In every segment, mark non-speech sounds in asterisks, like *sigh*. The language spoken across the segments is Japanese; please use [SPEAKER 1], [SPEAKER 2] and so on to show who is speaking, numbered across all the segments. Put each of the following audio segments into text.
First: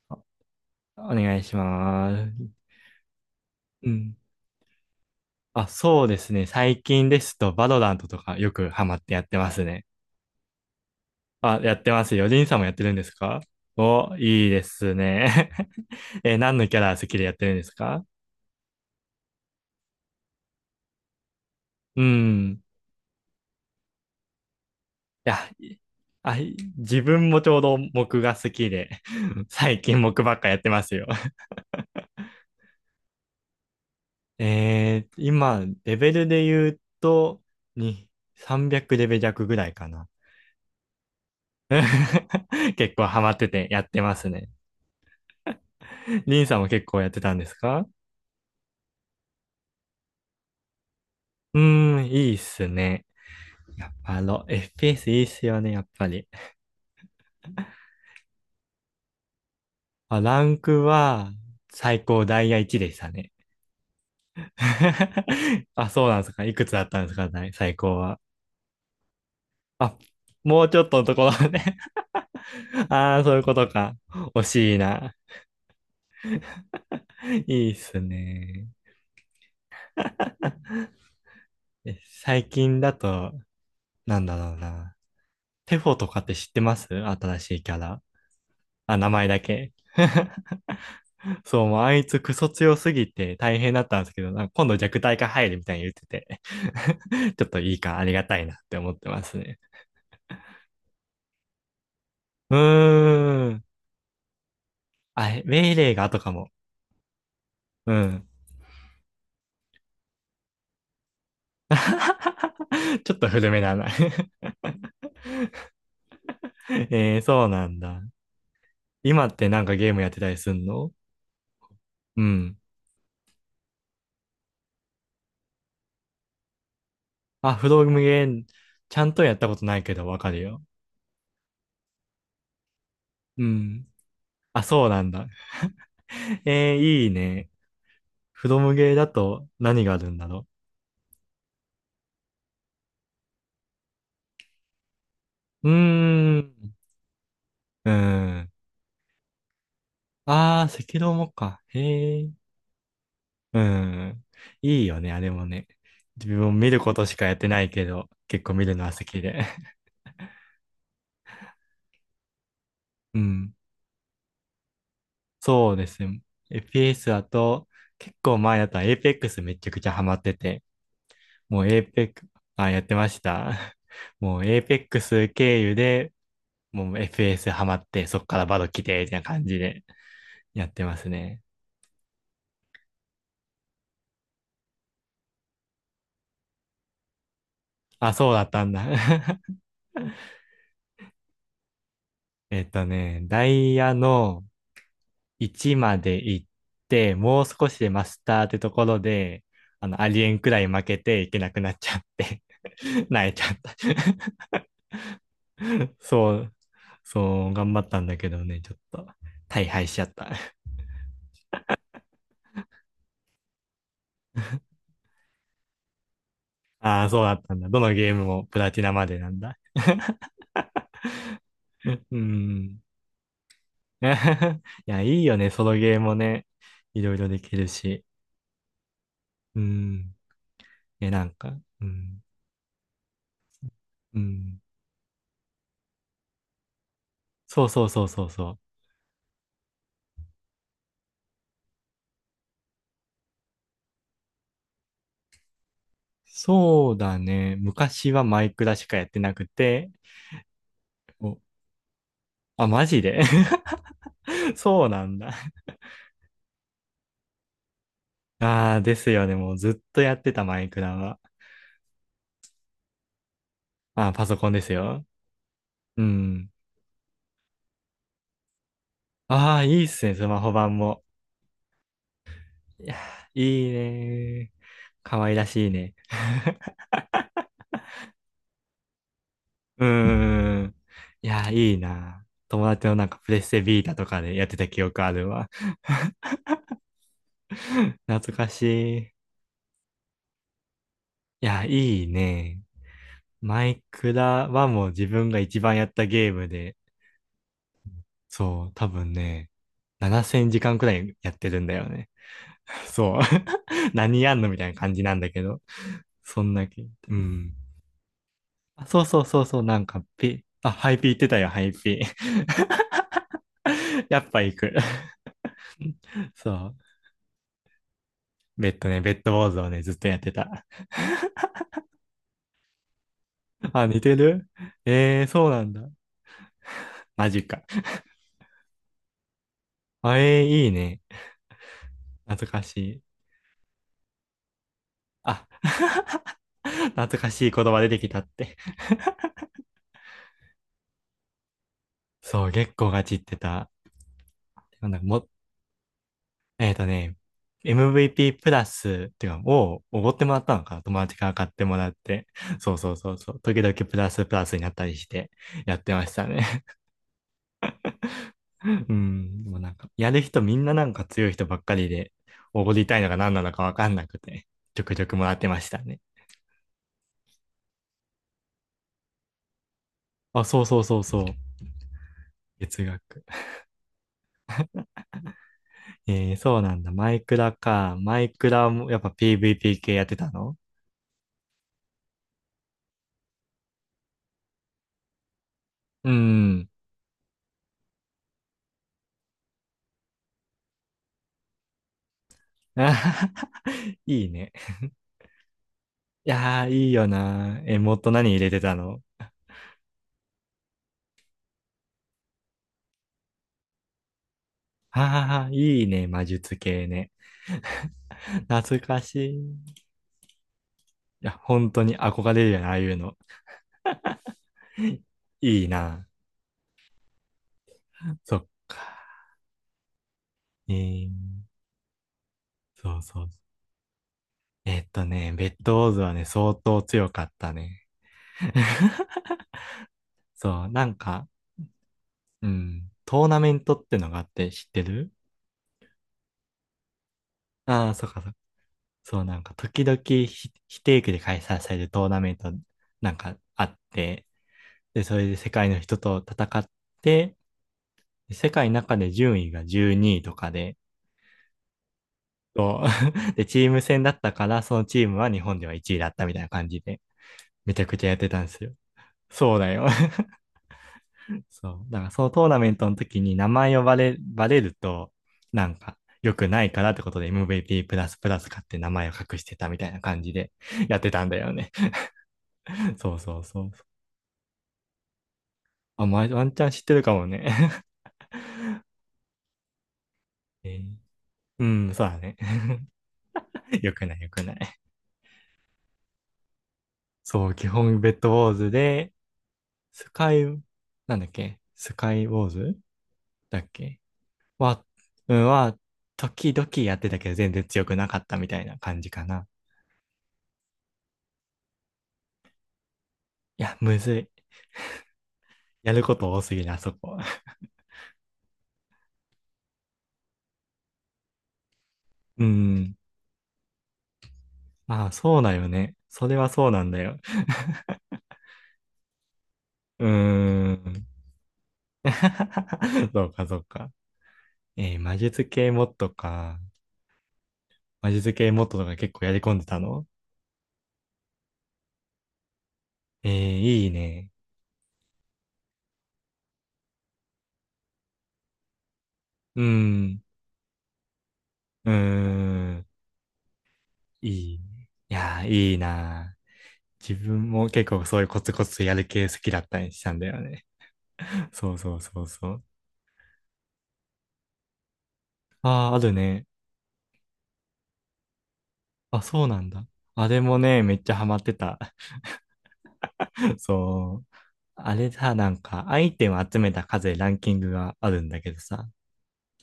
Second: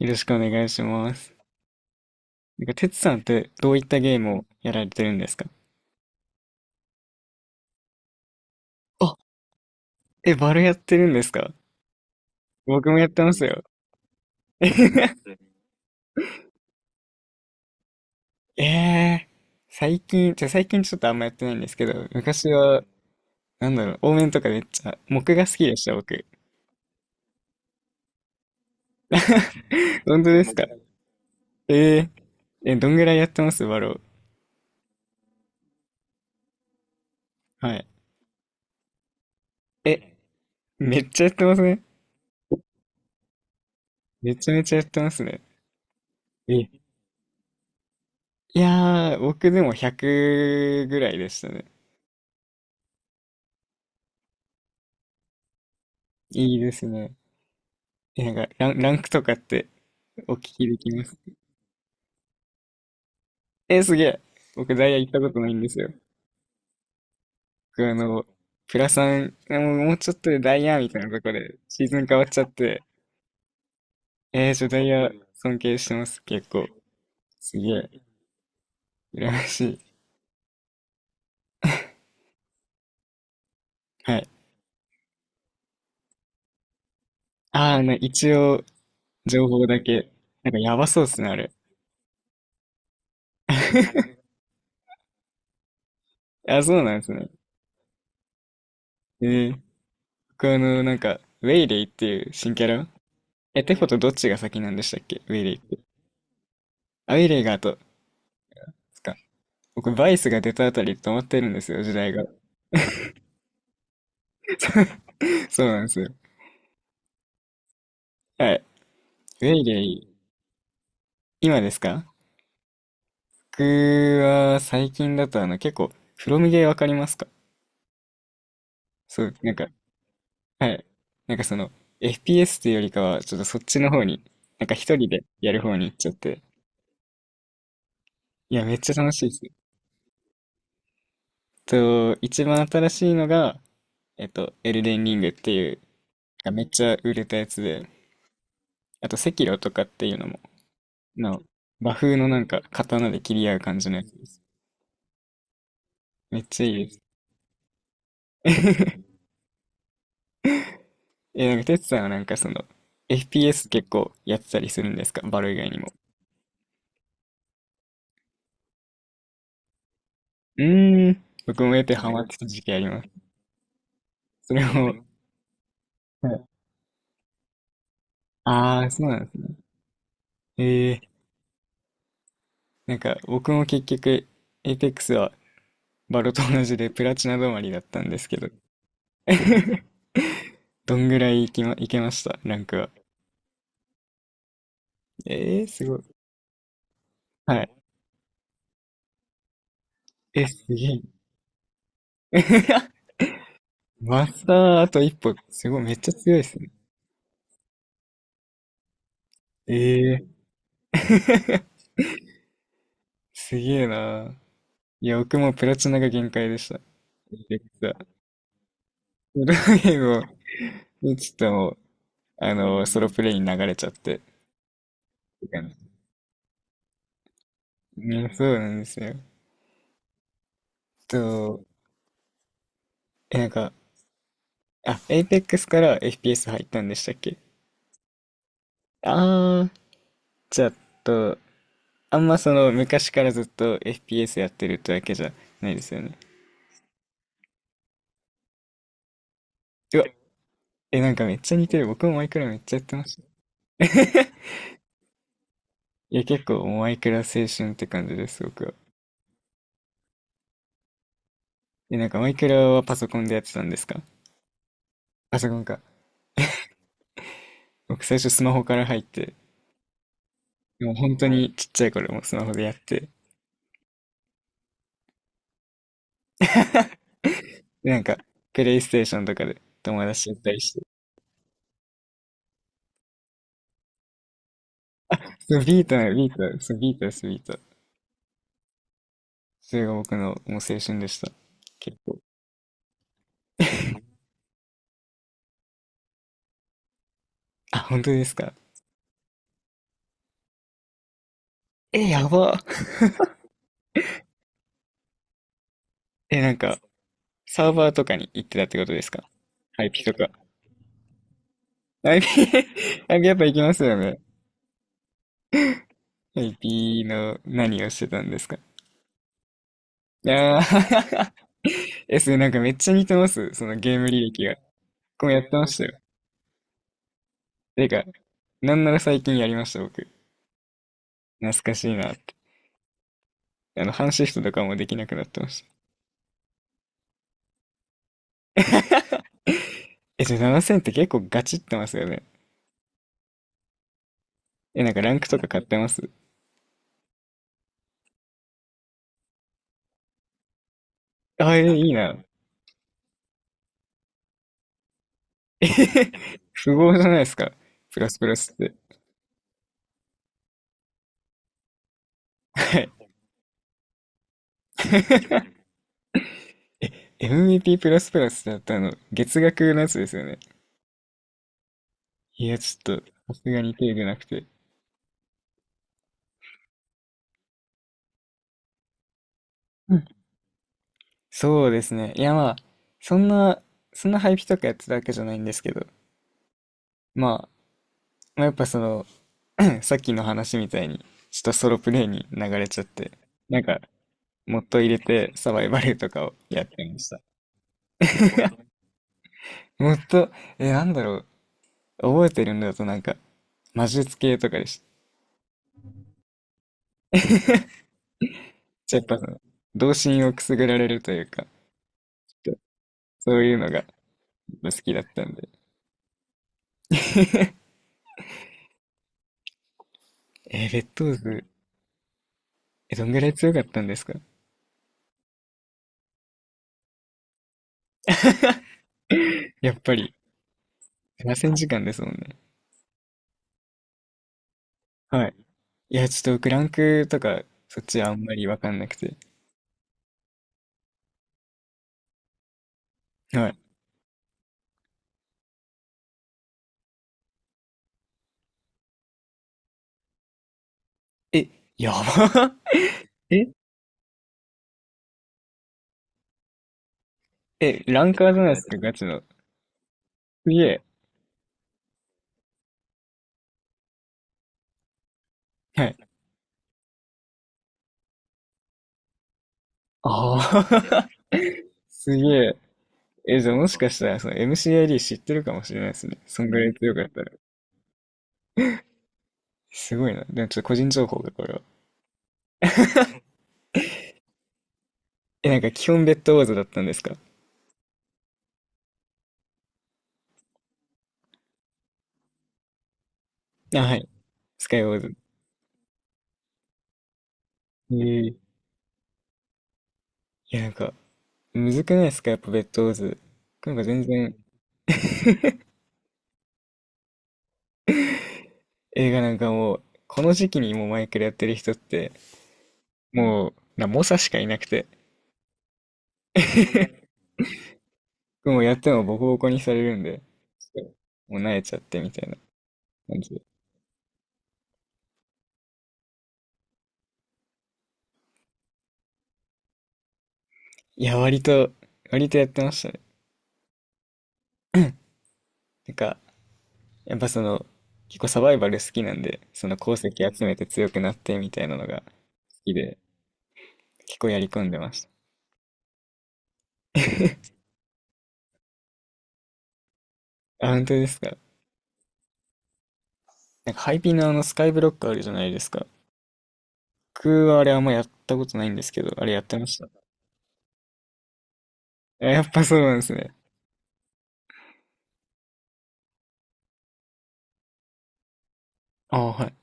[SPEAKER 1] よろしくお願いし
[SPEAKER 2] お
[SPEAKER 1] ます。
[SPEAKER 2] 願いします。
[SPEAKER 1] なんか、てつさんってどういっ
[SPEAKER 2] う
[SPEAKER 1] たゲ
[SPEAKER 2] ん。
[SPEAKER 1] ームをやられてるんですか？
[SPEAKER 2] あ、そうですね。最近ですと、バドラントとかよくハマって
[SPEAKER 1] あ、
[SPEAKER 2] やってますね。
[SPEAKER 1] え、バルやってるんですか？
[SPEAKER 2] あ、やってますよ。リンさんもやって
[SPEAKER 1] 僕
[SPEAKER 2] るん
[SPEAKER 1] も
[SPEAKER 2] で
[SPEAKER 1] やっ
[SPEAKER 2] す
[SPEAKER 1] てま
[SPEAKER 2] か？
[SPEAKER 1] すよ。
[SPEAKER 2] お、いいです
[SPEAKER 1] *laughs*
[SPEAKER 2] ね。*laughs* え、何のキャラ好きでやってるんですか？
[SPEAKER 1] ええ。最近、じゃあちょっとあんまやってないんですけ
[SPEAKER 2] う
[SPEAKER 1] ど、昔
[SPEAKER 2] ん。い
[SPEAKER 1] は、オーメンとかめっちゃ、木
[SPEAKER 2] や、
[SPEAKER 1] が好き
[SPEAKER 2] い
[SPEAKER 1] でした、僕。
[SPEAKER 2] あ、い自分もちょうど木が好きで、*laughs* 最近
[SPEAKER 1] *laughs*
[SPEAKER 2] 木
[SPEAKER 1] 本当
[SPEAKER 2] ばっ
[SPEAKER 1] で
[SPEAKER 2] か
[SPEAKER 1] す
[SPEAKER 2] やっ
[SPEAKER 1] か？
[SPEAKER 2] てますよ。
[SPEAKER 1] ええ。え、どんぐらいやってますバロー。
[SPEAKER 2] 今、レベルで言うと、
[SPEAKER 1] はい。
[SPEAKER 2] に、300レベル弱ぐらいかな。
[SPEAKER 1] え、めっちゃやってますね。
[SPEAKER 2] *laughs* 結構ハマっててやってます
[SPEAKER 1] め
[SPEAKER 2] ね。
[SPEAKER 1] ちゃめちゃやってますね。
[SPEAKER 2] リンさんも
[SPEAKER 1] い
[SPEAKER 2] 結構やってたんですか？
[SPEAKER 1] やー、僕でも100ぐらいでした
[SPEAKER 2] う
[SPEAKER 1] ね。
[SPEAKER 2] ーん、いいっすね。やっぱあの、FPS いいっすよね、やっぱり。
[SPEAKER 1] いいですね。え、なんかラン、ランクとかって
[SPEAKER 2] あ、
[SPEAKER 1] お聞
[SPEAKER 2] ラン
[SPEAKER 1] きで
[SPEAKER 2] ク
[SPEAKER 1] きます。
[SPEAKER 2] は最高ダイヤ1でしたね。
[SPEAKER 1] えー、すげえ。僕、ダイヤ行ったことないん
[SPEAKER 2] *laughs*
[SPEAKER 1] です
[SPEAKER 2] あ、
[SPEAKER 1] よ。
[SPEAKER 2] そうなんですか。いくつだったんですか、大最
[SPEAKER 1] 僕、
[SPEAKER 2] 高は。
[SPEAKER 1] プラさん、あもうも
[SPEAKER 2] あ、
[SPEAKER 1] うちょっとでダ
[SPEAKER 2] も
[SPEAKER 1] イ
[SPEAKER 2] うち
[SPEAKER 1] ヤ
[SPEAKER 2] ょっ
[SPEAKER 1] み
[SPEAKER 2] と
[SPEAKER 1] たい
[SPEAKER 2] の
[SPEAKER 1] な
[SPEAKER 2] とこ
[SPEAKER 1] とこ
[SPEAKER 2] ろ
[SPEAKER 1] で、
[SPEAKER 2] ね。
[SPEAKER 1] シーズン変わっちゃって、
[SPEAKER 2] *laughs* ああ、そういうことか。惜
[SPEAKER 1] えー、ちょ、
[SPEAKER 2] しい
[SPEAKER 1] ダイヤ
[SPEAKER 2] な。
[SPEAKER 1] 尊敬してます、結構。す
[SPEAKER 2] いいっ
[SPEAKER 1] げえ、
[SPEAKER 2] すね。
[SPEAKER 1] 羨ましい。
[SPEAKER 2] え最近だと、
[SPEAKER 1] は
[SPEAKER 2] なん
[SPEAKER 1] い。
[SPEAKER 2] だろうな。テフォとかって知ってます？新しいキ
[SPEAKER 1] あ
[SPEAKER 2] ャ
[SPEAKER 1] あ、な、
[SPEAKER 2] ラ。
[SPEAKER 1] 一応、
[SPEAKER 2] あ、名前だ
[SPEAKER 1] 情報
[SPEAKER 2] け。
[SPEAKER 1] だけ。なんか、やばそうっすね、あ
[SPEAKER 2] *laughs*
[SPEAKER 1] れ。
[SPEAKER 2] そう、もうあいつクソ強すぎて大変だったんです
[SPEAKER 1] *laughs*
[SPEAKER 2] けど、なんか今度弱体化入るみたいに言ってて
[SPEAKER 1] あ、そうなんですね。
[SPEAKER 2] *laughs* ちょっといいか、ありがたいなって思ってま
[SPEAKER 1] え
[SPEAKER 2] すね。
[SPEAKER 1] ー、僕、ウェイレイっていう
[SPEAKER 2] う
[SPEAKER 1] 新キャラ。
[SPEAKER 2] ー
[SPEAKER 1] え、
[SPEAKER 2] ん。
[SPEAKER 1] テフォとどっちが先なんでしたっけウェ
[SPEAKER 2] あ、
[SPEAKER 1] イレイっ
[SPEAKER 2] メイ
[SPEAKER 1] て。
[SPEAKER 2] レイがとかも。
[SPEAKER 1] あ、ウェイレイが後。で
[SPEAKER 2] うん。
[SPEAKER 1] すか？僕、バイスが出たあたり止まってるんですよ、時代が。
[SPEAKER 2] *laughs* ちょっと古めだな *laughs*
[SPEAKER 1] *laughs* そうなんですよ。
[SPEAKER 2] そうなんだ。
[SPEAKER 1] はい。
[SPEAKER 2] 今っ
[SPEAKER 1] ウェ
[SPEAKER 2] てな
[SPEAKER 1] イ
[SPEAKER 2] んか
[SPEAKER 1] レ
[SPEAKER 2] ゲーム
[SPEAKER 1] イ、
[SPEAKER 2] やってたりすんの？
[SPEAKER 1] 今ですか？
[SPEAKER 2] うん。
[SPEAKER 1] 僕は最近だと結構、フロムゲーわかりますか？
[SPEAKER 2] あ、フロムゲー、ちゃんと
[SPEAKER 1] そ
[SPEAKER 2] や
[SPEAKER 1] う、
[SPEAKER 2] った
[SPEAKER 1] なん
[SPEAKER 2] こと
[SPEAKER 1] か、
[SPEAKER 2] ないけどわかるよ。
[SPEAKER 1] はい。なんかその、FPS っていうよりかは、ちょっ
[SPEAKER 2] う
[SPEAKER 1] とそっち
[SPEAKER 2] ん。
[SPEAKER 1] の方に、
[SPEAKER 2] あ、
[SPEAKER 1] なんか
[SPEAKER 2] そう
[SPEAKER 1] 一
[SPEAKER 2] な
[SPEAKER 1] 人
[SPEAKER 2] ん
[SPEAKER 1] で
[SPEAKER 2] だ。
[SPEAKER 1] やる方に行っちゃって。
[SPEAKER 2] *laughs* えー、いいね。フ
[SPEAKER 1] い
[SPEAKER 2] ロ
[SPEAKER 1] や、
[SPEAKER 2] ム
[SPEAKER 1] めっち
[SPEAKER 2] ゲー
[SPEAKER 1] ゃ
[SPEAKER 2] だ
[SPEAKER 1] 楽しいです。
[SPEAKER 2] と何があるんだろ
[SPEAKER 1] と、一番新しいのが、エルデンリングって
[SPEAKER 2] う。
[SPEAKER 1] い
[SPEAKER 2] う
[SPEAKER 1] う、
[SPEAKER 2] ー
[SPEAKER 1] めっ
[SPEAKER 2] ん。
[SPEAKER 1] ちゃ売れたやつで、
[SPEAKER 2] うん。
[SPEAKER 1] あと、セキロとかっていうのも、
[SPEAKER 2] ああ、赤道も
[SPEAKER 1] の、
[SPEAKER 2] か。
[SPEAKER 1] 和風
[SPEAKER 2] へ
[SPEAKER 1] の
[SPEAKER 2] え。
[SPEAKER 1] なんか刀で切り合
[SPEAKER 2] う
[SPEAKER 1] う感じのやつ
[SPEAKER 2] ん。
[SPEAKER 1] です。
[SPEAKER 2] いいよね、あれもね。自
[SPEAKER 1] め
[SPEAKER 2] 分
[SPEAKER 1] っ
[SPEAKER 2] も
[SPEAKER 1] ちゃ
[SPEAKER 2] 見
[SPEAKER 1] い
[SPEAKER 2] る
[SPEAKER 1] いで
[SPEAKER 2] こ
[SPEAKER 1] す。
[SPEAKER 2] としかやってないけど、結構見るのは好
[SPEAKER 1] *laughs*
[SPEAKER 2] きで。*laughs*
[SPEAKER 1] え、てつさんはなんかその、
[SPEAKER 2] うん。
[SPEAKER 1] FPS 結構やってたりするんですかバロ以外
[SPEAKER 2] そう
[SPEAKER 1] に
[SPEAKER 2] で
[SPEAKER 1] も。
[SPEAKER 2] すね。FPS だと、結構前だったら Apex めちゃくちゃハマって
[SPEAKER 1] う
[SPEAKER 2] て、
[SPEAKER 1] ーん。
[SPEAKER 2] も
[SPEAKER 1] 僕
[SPEAKER 2] う
[SPEAKER 1] もやってハマ
[SPEAKER 2] Apex、
[SPEAKER 1] ってた時
[SPEAKER 2] あ、
[SPEAKER 1] 期あ
[SPEAKER 2] やっ
[SPEAKER 1] り
[SPEAKER 2] て
[SPEAKER 1] ま
[SPEAKER 2] ま
[SPEAKER 1] す。
[SPEAKER 2] した。*laughs* もう
[SPEAKER 1] それも、
[SPEAKER 2] Apex 経由で、
[SPEAKER 1] はい。
[SPEAKER 2] もう FPS ハマって、そっからバド
[SPEAKER 1] あ
[SPEAKER 2] 来
[SPEAKER 1] あ、
[SPEAKER 2] て、
[SPEAKER 1] そう
[SPEAKER 2] みたい
[SPEAKER 1] な
[SPEAKER 2] な
[SPEAKER 1] んです
[SPEAKER 2] 感じ
[SPEAKER 1] ね。
[SPEAKER 2] でやってま
[SPEAKER 1] ええ。
[SPEAKER 2] すね。
[SPEAKER 1] なんか、僕も結局、エイペックスはバロと同じでプラチナ止まりだったん
[SPEAKER 2] あ、
[SPEAKER 1] です
[SPEAKER 2] そう
[SPEAKER 1] け
[SPEAKER 2] だ
[SPEAKER 1] ど。
[SPEAKER 2] ったんだ。
[SPEAKER 1] *laughs*
[SPEAKER 2] *laughs*
[SPEAKER 1] どんぐらいいきま、いけましたランクは。
[SPEAKER 2] ダイヤの、
[SPEAKER 1] ええ
[SPEAKER 2] 1
[SPEAKER 1] すご
[SPEAKER 2] ま
[SPEAKER 1] い。
[SPEAKER 2] で行って、もう
[SPEAKER 1] は
[SPEAKER 2] 少
[SPEAKER 1] い。
[SPEAKER 2] しでマスターってところで、あの、ありえん
[SPEAKER 1] え、
[SPEAKER 2] くら
[SPEAKER 1] す
[SPEAKER 2] い負
[SPEAKER 1] げ
[SPEAKER 2] け
[SPEAKER 1] え。
[SPEAKER 2] ていけなくなっちゃって *laughs*
[SPEAKER 1] *laughs*
[SPEAKER 2] 泣いちゃった。
[SPEAKER 1] マスターあと一歩。すごい、めっ
[SPEAKER 2] *laughs*
[SPEAKER 1] ちゃ
[SPEAKER 2] そ
[SPEAKER 1] 強いで
[SPEAKER 2] う、
[SPEAKER 1] すね。
[SPEAKER 2] そう、頑張ったんだけどね、ちょっと、大敗しちゃっ
[SPEAKER 1] ええ。
[SPEAKER 2] た。
[SPEAKER 1] *laughs* すげえな。
[SPEAKER 2] *laughs*
[SPEAKER 1] いや、僕もプラチナが限界でした。
[SPEAKER 2] ああ、そうだっ
[SPEAKER 1] 限
[SPEAKER 2] た
[SPEAKER 1] 界
[SPEAKER 2] んだ。どの
[SPEAKER 1] でさ、
[SPEAKER 2] ゲームもプラチナまでな
[SPEAKER 1] ソ
[SPEAKER 2] ん
[SPEAKER 1] ロゲ
[SPEAKER 2] だ。
[SPEAKER 1] ームを
[SPEAKER 2] *laughs*
[SPEAKER 1] 打つともう、
[SPEAKER 2] う
[SPEAKER 1] あ
[SPEAKER 2] ん。
[SPEAKER 1] の、ソロプレイに流れちゃって、っ
[SPEAKER 2] *laughs* いや、いいよ
[SPEAKER 1] て
[SPEAKER 2] ね、ソ
[SPEAKER 1] 感
[SPEAKER 2] ロ
[SPEAKER 1] じ。
[SPEAKER 2] ゲーもね。いろいろできるし。
[SPEAKER 1] ね、そうなんですよ。
[SPEAKER 2] うん。え、なんか、
[SPEAKER 1] と、
[SPEAKER 2] うん。
[SPEAKER 1] え、なんか、
[SPEAKER 2] うん。
[SPEAKER 1] あ、エイペックスから FPS 入ったんでしたっけ？
[SPEAKER 2] そうそうそうそうそう。
[SPEAKER 1] あー、じゃあ、と、あんまその、昔からずっと FPS やってるってわけじゃないですよね。
[SPEAKER 2] そうだね。昔はマイクラしかやってなくて、
[SPEAKER 1] うわ、え、なんかめ
[SPEAKER 2] お、
[SPEAKER 1] っちゃ似てる。僕もマイクラめっ
[SPEAKER 2] あ、
[SPEAKER 1] ちゃや
[SPEAKER 2] マ
[SPEAKER 1] って
[SPEAKER 2] ジ
[SPEAKER 1] まし
[SPEAKER 2] で？
[SPEAKER 1] た。
[SPEAKER 2] *laughs* そうなんだ。
[SPEAKER 1] いや、結構もうマイクラ青春って感じです、僕
[SPEAKER 2] あ
[SPEAKER 1] は。
[SPEAKER 2] あ、ですよね。もうずっとやってたマイクラは。
[SPEAKER 1] え、なんかマイクラはパソコンでやってたんですか？
[SPEAKER 2] あー、パソコンですよ。
[SPEAKER 1] パソコンか。
[SPEAKER 2] うん。
[SPEAKER 1] 僕最初スマホから入って、
[SPEAKER 2] ああ、いいっすね、スマホ版
[SPEAKER 1] でも
[SPEAKER 2] も。
[SPEAKER 1] 本当にちっちゃい頃もスマホでやっ
[SPEAKER 2] いや
[SPEAKER 1] て、
[SPEAKER 2] ー、いいねー。可愛らしいね。
[SPEAKER 1] で、なんか、プレイステーションとかで
[SPEAKER 2] う
[SPEAKER 1] 友達とやったり
[SPEAKER 2] ー
[SPEAKER 1] し
[SPEAKER 2] ん。
[SPEAKER 1] て、
[SPEAKER 2] いやー、いいなー。友達のなんかプレステビータとかでやってた記憶あるわ。
[SPEAKER 1] そう、ビートなの、ビート、そう、ビートです、ビート。
[SPEAKER 2] *laughs* 懐かしい。
[SPEAKER 1] それが僕のもう青春でした。
[SPEAKER 2] いやー、
[SPEAKER 1] 結
[SPEAKER 2] いい
[SPEAKER 1] 構。
[SPEAKER 2] ねー。マイクラはもう自分が一番やったゲームで、
[SPEAKER 1] あ、本当ですか？
[SPEAKER 2] そう、多分ね、7000時間くらいやってるんだよね。
[SPEAKER 1] え、やば。
[SPEAKER 2] *laughs* そう。*laughs* 何やんのみたいな感じなんだけど。
[SPEAKER 1] え、
[SPEAKER 2] そ
[SPEAKER 1] な
[SPEAKER 2] ん
[SPEAKER 1] ん
[SPEAKER 2] な
[SPEAKER 1] か、
[SPEAKER 2] け、うん。
[SPEAKER 1] サーバーとかに行ってたって
[SPEAKER 2] あ、
[SPEAKER 1] ことで
[SPEAKER 2] そう
[SPEAKER 1] す
[SPEAKER 2] そう
[SPEAKER 1] か？
[SPEAKER 2] そうそう、なんか、
[SPEAKER 1] IP とか。
[SPEAKER 2] ハイピー言ってたよ、ハイピ
[SPEAKER 1] IP、*laughs* IP やっぱ行きますよ
[SPEAKER 2] ー。*laughs* や
[SPEAKER 1] ね。
[SPEAKER 2] っぱ行く。*laughs* そう。
[SPEAKER 1] IP の何をしてたんですか？
[SPEAKER 2] ベッドね、ベッド坊主ーをね、ずっとやっ
[SPEAKER 1] い
[SPEAKER 2] て
[SPEAKER 1] や
[SPEAKER 2] た。
[SPEAKER 1] ー。 *laughs* え、それなんかめっちゃ似てます。その
[SPEAKER 2] あ、
[SPEAKER 1] ゲ
[SPEAKER 2] 似
[SPEAKER 1] ーム
[SPEAKER 2] て
[SPEAKER 1] 履歴
[SPEAKER 2] る？
[SPEAKER 1] が。
[SPEAKER 2] ええー、
[SPEAKER 1] 僕もやっ
[SPEAKER 2] そう
[SPEAKER 1] て
[SPEAKER 2] な
[SPEAKER 1] ま
[SPEAKER 2] ん
[SPEAKER 1] した
[SPEAKER 2] だ。
[SPEAKER 1] よ。
[SPEAKER 2] マジか。
[SPEAKER 1] てか、なんなら最近やりました、僕。
[SPEAKER 2] あ、ええー、いいね。
[SPEAKER 1] 懐かしいなって。
[SPEAKER 2] 懐かしい。
[SPEAKER 1] あの、半シフトとかもできなくなって
[SPEAKER 2] あ、
[SPEAKER 1] ました。
[SPEAKER 2] *laughs* 懐かしい言葉出てきたって。
[SPEAKER 1] え、じゃあ7000って結構ガチってますよね。
[SPEAKER 2] そう、月光が散ってた。
[SPEAKER 1] え、
[SPEAKER 2] なん
[SPEAKER 1] なん
[SPEAKER 2] だ、
[SPEAKER 1] かラン
[SPEAKER 2] も、
[SPEAKER 1] クとか買ってます？
[SPEAKER 2] えっとね、MVP プラスっていうか、をおごってもらったのかな、友達から買っ
[SPEAKER 1] あ、
[SPEAKER 2] て
[SPEAKER 1] え、
[SPEAKER 2] もら
[SPEAKER 1] い
[SPEAKER 2] っ
[SPEAKER 1] いな。
[SPEAKER 2] て。*laughs* そうそうそうそう。時々プラスプラスになったりして
[SPEAKER 1] え
[SPEAKER 2] やっ
[SPEAKER 1] へ
[SPEAKER 2] てま
[SPEAKER 1] へ。
[SPEAKER 2] したね。
[SPEAKER 1] 富豪じゃないですか。プラスプラスって。
[SPEAKER 2] *laughs* うん。でもなんか、やる人みんななんか強い人ばっかりで、おご
[SPEAKER 1] は
[SPEAKER 2] りたいの
[SPEAKER 1] い。
[SPEAKER 2] が何なのかわかんなくて、ちょくちょくもらってま
[SPEAKER 1] *laughs*
[SPEAKER 2] したね。
[SPEAKER 1] え、MVP プラスプラスだったあの、月額のやつですよね。
[SPEAKER 2] あ、そうそうそうそう。
[SPEAKER 1] いや、ち
[SPEAKER 2] 月
[SPEAKER 1] ょっと、
[SPEAKER 2] 額。
[SPEAKER 1] さすがに手出なくて。
[SPEAKER 2] そうなんだ。マイクラか。マイクラもやっぱ PVP 系
[SPEAKER 1] う
[SPEAKER 2] や
[SPEAKER 1] ん、
[SPEAKER 2] ってたの？
[SPEAKER 1] そうですね。いや、まあ、そんな、そんなハイピとかやってたわけじゃないんですけど、
[SPEAKER 2] うん。
[SPEAKER 1] まあ、まあ、やっぱその、*laughs* *clears throat* さっきの話みたいに、ちょっとソロプレイに流れちゃって、なんか、
[SPEAKER 2] *laughs* いいね。
[SPEAKER 1] モッド入
[SPEAKER 2] *laughs*
[SPEAKER 1] れてサバイバルとか
[SPEAKER 2] い
[SPEAKER 1] をや
[SPEAKER 2] や
[SPEAKER 1] っ
[SPEAKER 2] ー、
[SPEAKER 1] て
[SPEAKER 2] いい
[SPEAKER 1] まし
[SPEAKER 2] よ
[SPEAKER 1] た。
[SPEAKER 2] なー。え、もっと何入れ
[SPEAKER 1] *laughs*
[SPEAKER 2] てたの？
[SPEAKER 1] モッド、え、覚えてるんだとなんか、魔術系とかでした。
[SPEAKER 2] ああー、いいね、魔術系ね。*laughs* 懐
[SPEAKER 1] じゃ
[SPEAKER 2] か
[SPEAKER 1] あやっ
[SPEAKER 2] し
[SPEAKER 1] ぱそ
[SPEAKER 2] い。
[SPEAKER 1] の、
[SPEAKER 2] い
[SPEAKER 1] 童心をくすぐられるという
[SPEAKER 2] や、
[SPEAKER 1] か、
[SPEAKER 2] 本当に憧れ
[SPEAKER 1] ち
[SPEAKER 2] る
[SPEAKER 1] ょっ
[SPEAKER 2] よ
[SPEAKER 1] と
[SPEAKER 2] ね、ああいうの。
[SPEAKER 1] そういうのが好きだったんで。
[SPEAKER 2] いいな。そっか。
[SPEAKER 1] えー、
[SPEAKER 2] え
[SPEAKER 1] ベッドオーズ、
[SPEAKER 2] ー、そ
[SPEAKER 1] え、
[SPEAKER 2] う
[SPEAKER 1] どんぐ
[SPEAKER 2] そ
[SPEAKER 1] ら
[SPEAKER 2] う。
[SPEAKER 1] い強かったんですか？
[SPEAKER 2] ベッドウォーズはね、相当強かったね。*laughs*
[SPEAKER 1] やっぱり、
[SPEAKER 2] そう、なんか、
[SPEAKER 1] 7000時間ですもんね。
[SPEAKER 2] うん、トーナメントってのがあって知ってる？
[SPEAKER 1] はい。いや、ちょっとクランクとか、そっ
[SPEAKER 2] ああー、
[SPEAKER 1] ち
[SPEAKER 2] そ
[SPEAKER 1] は
[SPEAKER 2] っ
[SPEAKER 1] あ
[SPEAKER 2] か
[SPEAKER 1] ん
[SPEAKER 2] そっ
[SPEAKER 1] ま
[SPEAKER 2] か。
[SPEAKER 1] りわかんなくて。
[SPEAKER 2] そう、なんか、時々非定期で開催されるトーナメントなんか
[SPEAKER 1] は
[SPEAKER 2] あって、で、それで世界の人と戦って、世界の中で順位が12位とかで、
[SPEAKER 1] い。え、やば。
[SPEAKER 2] そう *laughs* で、
[SPEAKER 1] え、*laughs*
[SPEAKER 2] チーム戦だったから、そのチームは日本では1位だったみたいな感じで、めち
[SPEAKER 1] え、
[SPEAKER 2] ゃく
[SPEAKER 1] ラ
[SPEAKER 2] ちゃや
[SPEAKER 1] ン
[SPEAKER 2] っ
[SPEAKER 1] カ
[SPEAKER 2] て
[SPEAKER 1] ー
[SPEAKER 2] た
[SPEAKER 1] じゃ
[SPEAKER 2] んで
[SPEAKER 1] ないで
[SPEAKER 2] す
[SPEAKER 1] す
[SPEAKER 2] よ。
[SPEAKER 1] か、ガチの。
[SPEAKER 2] そうだよ。
[SPEAKER 1] すげえ。
[SPEAKER 2] *laughs* そう。だからそのトーナメントの時に名前をバレると、なん
[SPEAKER 1] は
[SPEAKER 2] か、
[SPEAKER 1] い。
[SPEAKER 2] 良くないからってことで MVP++ プラスプラス買って名前を隠してたみたいな感じ
[SPEAKER 1] あ
[SPEAKER 2] でやっ
[SPEAKER 1] あ。
[SPEAKER 2] てたんだよね。
[SPEAKER 1] *laughs* すげえ。
[SPEAKER 2] *laughs* そうそ
[SPEAKER 1] え、
[SPEAKER 2] う
[SPEAKER 1] じゃあ
[SPEAKER 2] そ
[SPEAKER 1] も
[SPEAKER 2] う。
[SPEAKER 1] しかしたら、その MCID 知ってるかもしれないで
[SPEAKER 2] あ、
[SPEAKER 1] すね。
[SPEAKER 2] ま
[SPEAKER 1] そ
[SPEAKER 2] ワ
[SPEAKER 1] ん
[SPEAKER 2] ン
[SPEAKER 1] ぐ
[SPEAKER 2] チャ
[SPEAKER 1] ら
[SPEAKER 2] ン
[SPEAKER 1] い
[SPEAKER 2] 知っ
[SPEAKER 1] 強
[SPEAKER 2] て
[SPEAKER 1] か
[SPEAKER 2] る
[SPEAKER 1] っ
[SPEAKER 2] か
[SPEAKER 1] た
[SPEAKER 2] も
[SPEAKER 1] ら。
[SPEAKER 2] ね。
[SPEAKER 1] すごいな。でもちょっと
[SPEAKER 2] *laughs* え
[SPEAKER 1] 個
[SPEAKER 2] ー
[SPEAKER 1] 人情報がこれは。
[SPEAKER 2] うん、そうだね。*laughs* 良くない良くない。
[SPEAKER 1] え、なんか基本ベッドウォーズだったんですか？
[SPEAKER 2] そう、基本ベッドウォーズで、スカイ、なんだっけスカイウォーズだっ
[SPEAKER 1] あ、は
[SPEAKER 2] け
[SPEAKER 1] い。スカイ
[SPEAKER 2] は、
[SPEAKER 1] ウォーズ。
[SPEAKER 2] うん、は、時々やってたけど全然強
[SPEAKER 1] え
[SPEAKER 2] くなかった
[SPEAKER 1] ー。
[SPEAKER 2] みたいな感じかな。
[SPEAKER 1] いや、なんか、むずくないですかやっぱベッドウォーズ。
[SPEAKER 2] い
[SPEAKER 1] なん
[SPEAKER 2] や、
[SPEAKER 1] か
[SPEAKER 2] む
[SPEAKER 1] 全
[SPEAKER 2] ずい。
[SPEAKER 1] 然、
[SPEAKER 2] やること多すぎる、あそこ。*laughs*
[SPEAKER 1] 映画なんかもう、この時期にもうマイクラやってる人って、
[SPEAKER 2] うん。
[SPEAKER 1] もう、な、猛者しかいなくて。
[SPEAKER 2] まあ、そうだよね。それはそうなんだ
[SPEAKER 1] *laughs*
[SPEAKER 2] よ。*laughs*
[SPEAKER 1] 僕もうやってもボコボコにされるん
[SPEAKER 2] う
[SPEAKER 1] で、
[SPEAKER 2] ー
[SPEAKER 1] ちょっと
[SPEAKER 2] ん。
[SPEAKER 1] もう慣れちゃってみたいな
[SPEAKER 2] *laughs*
[SPEAKER 1] 感
[SPEAKER 2] そ
[SPEAKER 1] じ
[SPEAKER 2] う
[SPEAKER 1] で。
[SPEAKER 2] か、そうか。魔術系モッドか。魔術系モッドとか結構やり込んでたの？
[SPEAKER 1] いや、割と、割とやってましたね。
[SPEAKER 2] えーいいね。
[SPEAKER 1] なんか、やっぱその、結構サバイバル好きなんで、
[SPEAKER 2] う
[SPEAKER 1] その鉱石
[SPEAKER 2] ん。
[SPEAKER 1] 集めて強くなってみたいなの
[SPEAKER 2] うー
[SPEAKER 1] が好き
[SPEAKER 2] ん。
[SPEAKER 1] で、結構やり
[SPEAKER 2] いい
[SPEAKER 1] 込んで
[SPEAKER 2] ね。
[SPEAKER 1] ました。
[SPEAKER 2] いやー、いいなー。自
[SPEAKER 1] *laughs*
[SPEAKER 2] 分も結構そういうコツコツやる系好きだったりしたんだよね。
[SPEAKER 1] あ、本当ですか。
[SPEAKER 2] *laughs* そうそうそうそう。
[SPEAKER 1] なんかハイピーのあのスカイブロックあるじゃないですか。
[SPEAKER 2] ああ、あるね。
[SPEAKER 1] 僕はあれあんまやったことないんですけど、
[SPEAKER 2] あ、
[SPEAKER 1] あれや
[SPEAKER 2] そ
[SPEAKER 1] っ
[SPEAKER 2] う
[SPEAKER 1] て
[SPEAKER 2] な
[SPEAKER 1] ま
[SPEAKER 2] ん
[SPEAKER 1] し
[SPEAKER 2] だ。
[SPEAKER 1] た。
[SPEAKER 2] あれもね、めっちゃハマってた。
[SPEAKER 1] えやっぱそうなんですね。
[SPEAKER 2] *laughs* そう。あれさ、なんか、アイテム集めた数でランキングがあるんだけどさ、
[SPEAKER 1] あ、はい。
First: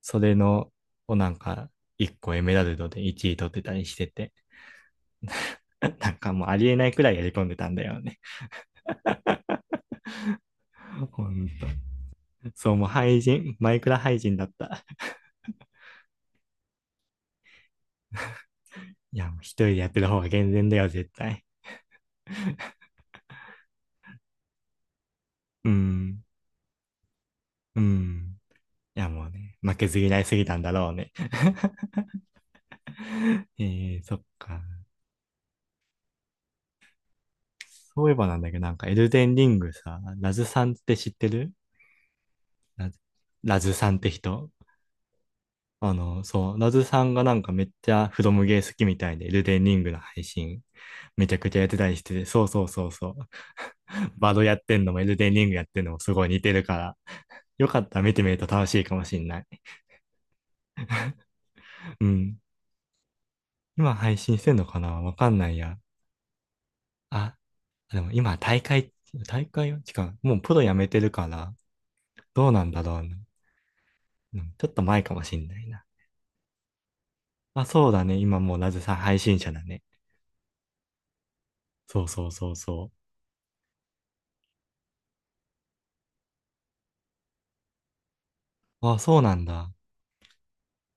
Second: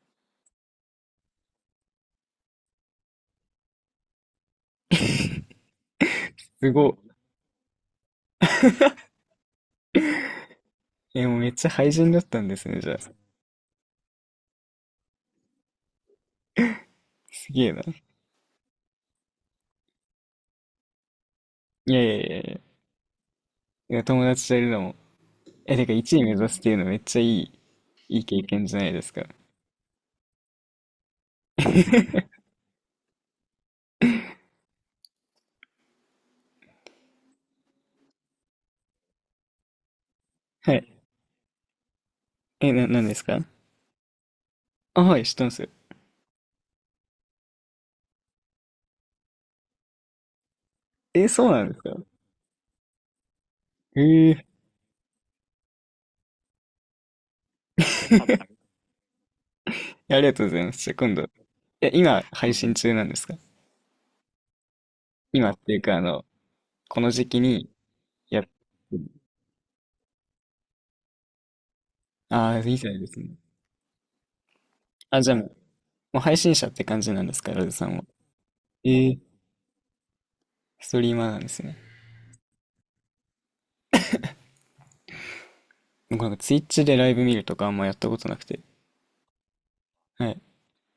[SPEAKER 2] それの、をなんか、1個エメラルドで1位取ってたりしてて、*laughs* なんかもうあり
[SPEAKER 1] す
[SPEAKER 2] えな
[SPEAKER 1] ご
[SPEAKER 2] いくら
[SPEAKER 1] い。
[SPEAKER 2] いやり込んでたんだよね。*laughs* ほ
[SPEAKER 1] え、もう
[SPEAKER 2] ん
[SPEAKER 1] めっ
[SPEAKER 2] と。
[SPEAKER 1] ちゃ廃人だったんです
[SPEAKER 2] そう、
[SPEAKER 1] ね、
[SPEAKER 2] もう
[SPEAKER 1] じゃあ。
[SPEAKER 2] 廃人、マイクラ廃人だった。
[SPEAKER 1] すげえな。
[SPEAKER 2] いや、もう一人でやってる方が健全だよ、絶対。
[SPEAKER 1] いやいやいやいや。いや友達といるのも
[SPEAKER 2] う
[SPEAKER 1] え、てか1
[SPEAKER 2] ん。
[SPEAKER 1] 位目指すっていうのめっちゃいい、
[SPEAKER 2] う
[SPEAKER 1] いい
[SPEAKER 2] ん。
[SPEAKER 1] 経験じゃない
[SPEAKER 2] い
[SPEAKER 1] で
[SPEAKER 2] や、
[SPEAKER 1] す
[SPEAKER 2] も
[SPEAKER 1] か。
[SPEAKER 2] うね、負けず嫌いすぎたんだろうね。*laughs*
[SPEAKER 1] *laughs*
[SPEAKER 2] えそっか。そういえばなんだけど、なんかエルデンリングさ、ラズさんっ
[SPEAKER 1] は
[SPEAKER 2] て
[SPEAKER 1] い。
[SPEAKER 2] 知ってる？
[SPEAKER 1] え、な、なんですか？
[SPEAKER 2] ラズさんって人
[SPEAKER 1] あ、はい、知ってますよ。
[SPEAKER 2] あの、そう、ラズさんがなんかめっちゃフロムゲー好きみたいで、エルデンリングの配信め
[SPEAKER 1] え、
[SPEAKER 2] ちゃ
[SPEAKER 1] そ
[SPEAKER 2] く
[SPEAKER 1] う
[SPEAKER 2] ちゃ
[SPEAKER 1] な
[SPEAKER 2] やっ
[SPEAKER 1] んで
[SPEAKER 2] て
[SPEAKER 1] す
[SPEAKER 2] た
[SPEAKER 1] か？
[SPEAKER 2] りしてて、そうそうそうそう。
[SPEAKER 1] え
[SPEAKER 2] *laughs* バド
[SPEAKER 1] ー、
[SPEAKER 2] やってんのもエルデンリングやってんのもすごい似てるから、よかったら見てみると楽しいかもしんない。
[SPEAKER 1] えありがとうございます。じゃあ今度。え、
[SPEAKER 2] う
[SPEAKER 1] 今、
[SPEAKER 2] ん。
[SPEAKER 1] 配信中なんですか？
[SPEAKER 2] 今配信してんのかなわかんな
[SPEAKER 1] 今
[SPEAKER 2] い
[SPEAKER 1] ってい
[SPEAKER 2] や。
[SPEAKER 1] うか、あの、この時
[SPEAKER 2] あ、
[SPEAKER 1] 期に
[SPEAKER 2] でも今
[SPEAKER 1] やって
[SPEAKER 2] 大会、
[SPEAKER 1] る。
[SPEAKER 2] 大会は違う。もうプロ辞めてるから、
[SPEAKER 1] あ
[SPEAKER 2] どう
[SPEAKER 1] あ、
[SPEAKER 2] なん
[SPEAKER 1] いい
[SPEAKER 2] だ
[SPEAKER 1] じゃな
[SPEAKER 2] ろ
[SPEAKER 1] い
[SPEAKER 2] う
[SPEAKER 1] で
[SPEAKER 2] な。
[SPEAKER 1] すね。
[SPEAKER 2] うんちょっと前かも
[SPEAKER 1] あ、じゃ
[SPEAKER 2] し
[SPEAKER 1] あも
[SPEAKER 2] ん
[SPEAKER 1] う、
[SPEAKER 2] ないな。
[SPEAKER 1] もう配信者って感じなんですか、
[SPEAKER 2] あ、
[SPEAKER 1] ラズさ
[SPEAKER 2] そう
[SPEAKER 1] ん
[SPEAKER 2] だ
[SPEAKER 1] は。
[SPEAKER 2] ね。今もうなぜ
[SPEAKER 1] え
[SPEAKER 2] さん配
[SPEAKER 1] ー、
[SPEAKER 2] 信者だね。
[SPEAKER 1] ストリーマーなんですね。
[SPEAKER 2] そうそうそうそ
[SPEAKER 1] 僕なんかツイッチでライブ見るとかあんまやったことなくて。
[SPEAKER 2] う。あ、そうなんだ。
[SPEAKER 1] はい。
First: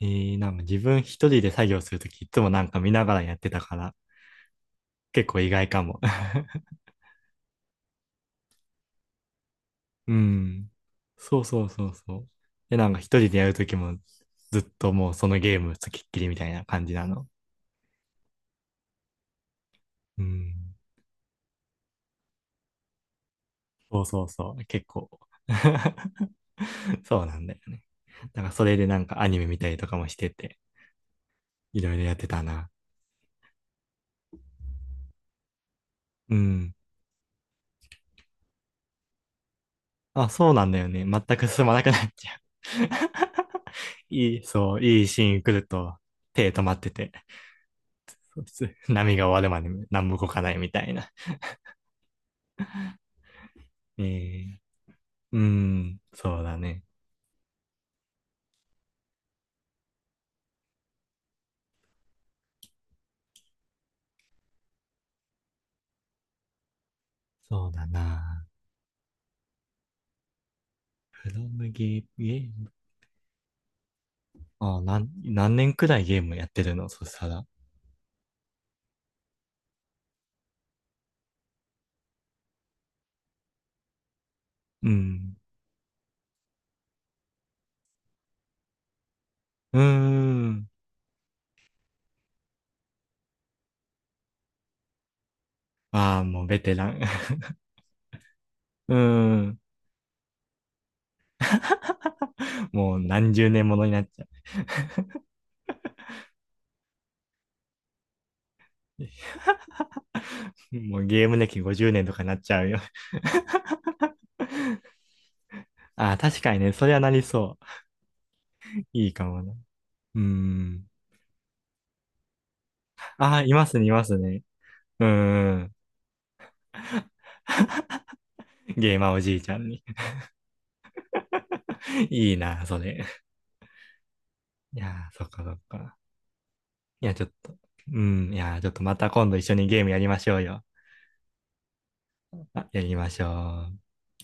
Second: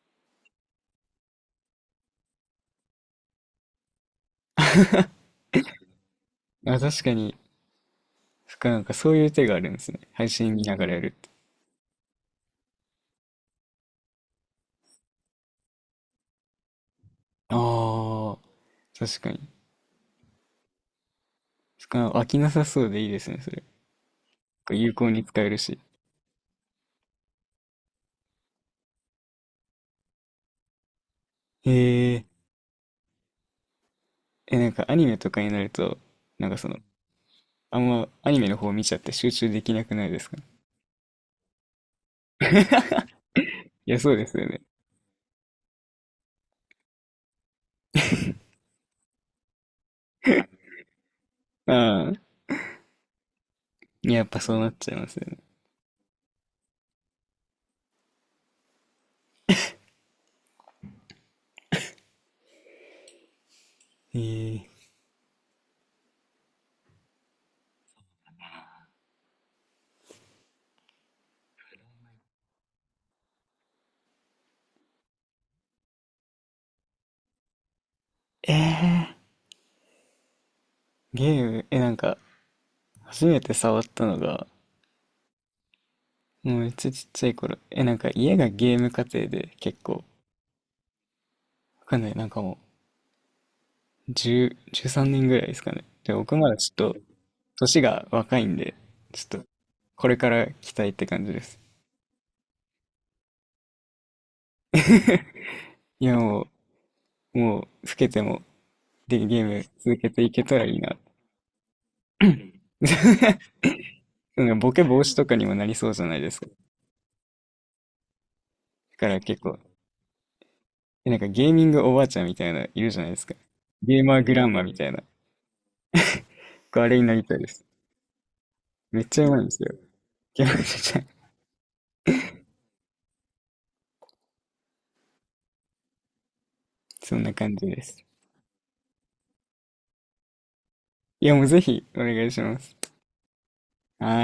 [SPEAKER 2] なんか自分一人で作業するときいつもなんか見ながらやってたから、結構意外かも。*laughs*
[SPEAKER 1] あ、確かに、そっかなんかそういう手があるんですね。
[SPEAKER 2] う
[SPEAKER 1] 配信見
[SPEAKER 2] ん。
[SPEAKER 1] ながらやる。
[SPEAKER 2] そうそうそうそう。で、なんか一人でやるときもずっともうそのゲームつきっきりみたいな感じなの。
[SPEAKER 1] ああ、確かに。
[SPEAKER 2] うん。
[SPEAKER 1] しかも飽きなさそうでいいですね、それ。
[SPEAKER 2] そうそうそう、
[SPEAKER 1] こう
[SPEAKER 2] 結
[SPEAKER 1] 有効
[SPEAKER 2] 構
[SPEAKER 1] に使えるし。
[SPEAKER 2] *laughs* そうなんだよね。だからそれでなんかアニメ見たりとかもしてて、いろいろや
[SPEAKER 1] へ
[SPEAKER 2] っ
[SPEAKER 1] え。
[SPEAKER 2] てたな。
[SPEAKER 1] え、なんかアニメとかになると、
[SPEAKER 2] う
[SPEAKER 1] なんかそ
[SPEAKER 2] ん。
[SPEAKER 1] の、あんまアニメの方見ちゃって集中できなくないで
[SPEAKER 2] あ、
[SPEAKER 1] すか？
[SPEAKER 2] そうなんだよね。全く進まなくなっちゃう。
[SPEAKER 1] いや、
[SPEAKER 2] *laughs*
[SPEAKER 1] そうで
[SPEAKER 2] い
[SPEAKER 1] す
[SPEAKER 2] い、
[SPEAKER 1] よね。
[SPEAKER 2] そう、いいシーン来ると、手止まってて、そうす波が終わるまで何も動かないみたいな。
[SPEAKER 1] ああ、
[SPEAKER 2] え
[SPEAKER 1] やっぱそ
[SPEAKER 2] ー、
[SPEAKER 1] うなっちゃいますよ
[SPEAKER 2] う
[SPEAKER 1] ね。
[SPEAKER 2] ん、そうだね。
[SPEAKER 1] へえ。
[SPEAKER 2] そうだな。フロムゲー、ゲーム。あ、何年くらいゲームやってるの？そしたら。
[SPEAKER 1] えー、ゲーム、え、なんか、初めて触ったのが、
[SPEAKER 2] うん。
[SPEAKER 1] もうめっちゃちっちゃい頃。え、なんか家がゲーム家庭で
[SPEAKER 2] う
[SPEAKER 1] 結
[SPEAKER 2] ー
[SPEAKER 1] 構、
[SPEAKER 2] ん。
[SPEAKER 1] わかんない、なんかもう、10、3年ぐらいですかね。で、
[SPEAKER 2] ああ、
[SPEAKER 1] 僕
[SPEAKER 2] もう
[SPEAKER 1] まだ
[SPEAKER 2] ベ
[SPEAKER 1] ちょ
[SPEAKER 2] テ
[SPEAKER 1] っ
[SPEAKER 2] ラ
[SPEAKER 1] と、
[SPEAKER 2] ン。*laughs*
[SPEAKER 1] 年が若いんで、
[SPEAKER 2] うー
[SPEAKER 1] ちょっと、
[SPEAKER 2] ん。
[SPEAKER 1] これから期待って感じです。
[SPEAKER 2] もう何十年ものになっちゃう。
[SPEAKER 1] *laughs* いや、もう、もう、老けても、で、ゲーム続けていけたらいいな。
[SPEAKER 2] もうゲーム歴50年とかなっちゃうよ。
[SPEAKER 1] *laughs* なんかボケ防止とかにもなりそう
[SPEAKER 2] *laughs*
[SPEAKER 1] じゃ
[SPEAKER 2] あ
[SPEAKER 1] な
[SPEAKER 2] あ、
[SPEAKER 1] いで
[SPEAKER 2] 確
[SPEAKER 1] すか。
[SPEAKER 2] か
[SPEAKER 1] だ
[SPEAKER 2] にね、それはなりそう。
[SPEAKER 1] か
[SPEAKER 2] いい
[SPEAKER 1] ら
[SPEAKER 2] か
[SPEAKER 1] 結
[SPEAKER 2] もな。
[SPEAKER 1] 構、
[SPEAKER 2] うーん。
[SPEAKER 1] えなんかゲーミングおばあちゃんみたいな、いるじゃないですか。
[SPEAKER 2] ああ、いますね、い
[SPEAKER 1] ゲ
[SPEAKER 2] ま
[SPEAKER 1] ー
[SPEAKER 2] す
[SPEAKER 1] マーグ
[SPEAKER 2] ね。
[SPEAKER 1] ランマみたいな。
[SPEAKER 2] うーん。
[SPEAKER 1] 僕あれになりたいです。
[SPEAKER 2] ゲー
[SPEAKER 1] めっ
[SPEAKER 2] マーお
[SPEAKER 1] ちゃう
[SPEAKER 2] じ
[SPEAKER 1] ま
[SPEAKER 2] い
[SPEAKER 1] いん
[SPEAKER 2] ち
[SPEAKER 1] で
[SPEAKER 2] ゃ
[SPEAKER 1] す
[SPEAKER 2] ん
[SPEAKER 1] よ。
[SPEAKER 2] に。
[SPEAKER 1] ゲーマーちゃん。
[SPEAKER 2] *laughs* いいな、それ。いやー、そっかそっか。いや、
[SPEAKER 1] そ
[SPEAKER 2] ち
[SPEAKER 1] ん
[SPEAKER 2] ょっ
[SPEAKER 1] な
[SPEAKER 2] と。
[SPEAKER 1] 感じで
[SPEAKER 2] う
[SPEAKER 1] す。
[SPEAKER 2] ん。いやー、ちょっとまた今度一緒にゲームやりましょうよ。
[SPEAKER 1] いや、もうぜひ、お願いしま
[SPEAKER 2] あ、
[SPEAKER 1] す。
[SPEAKER 2] やりましょう。
[SPEAKER 1] はーい。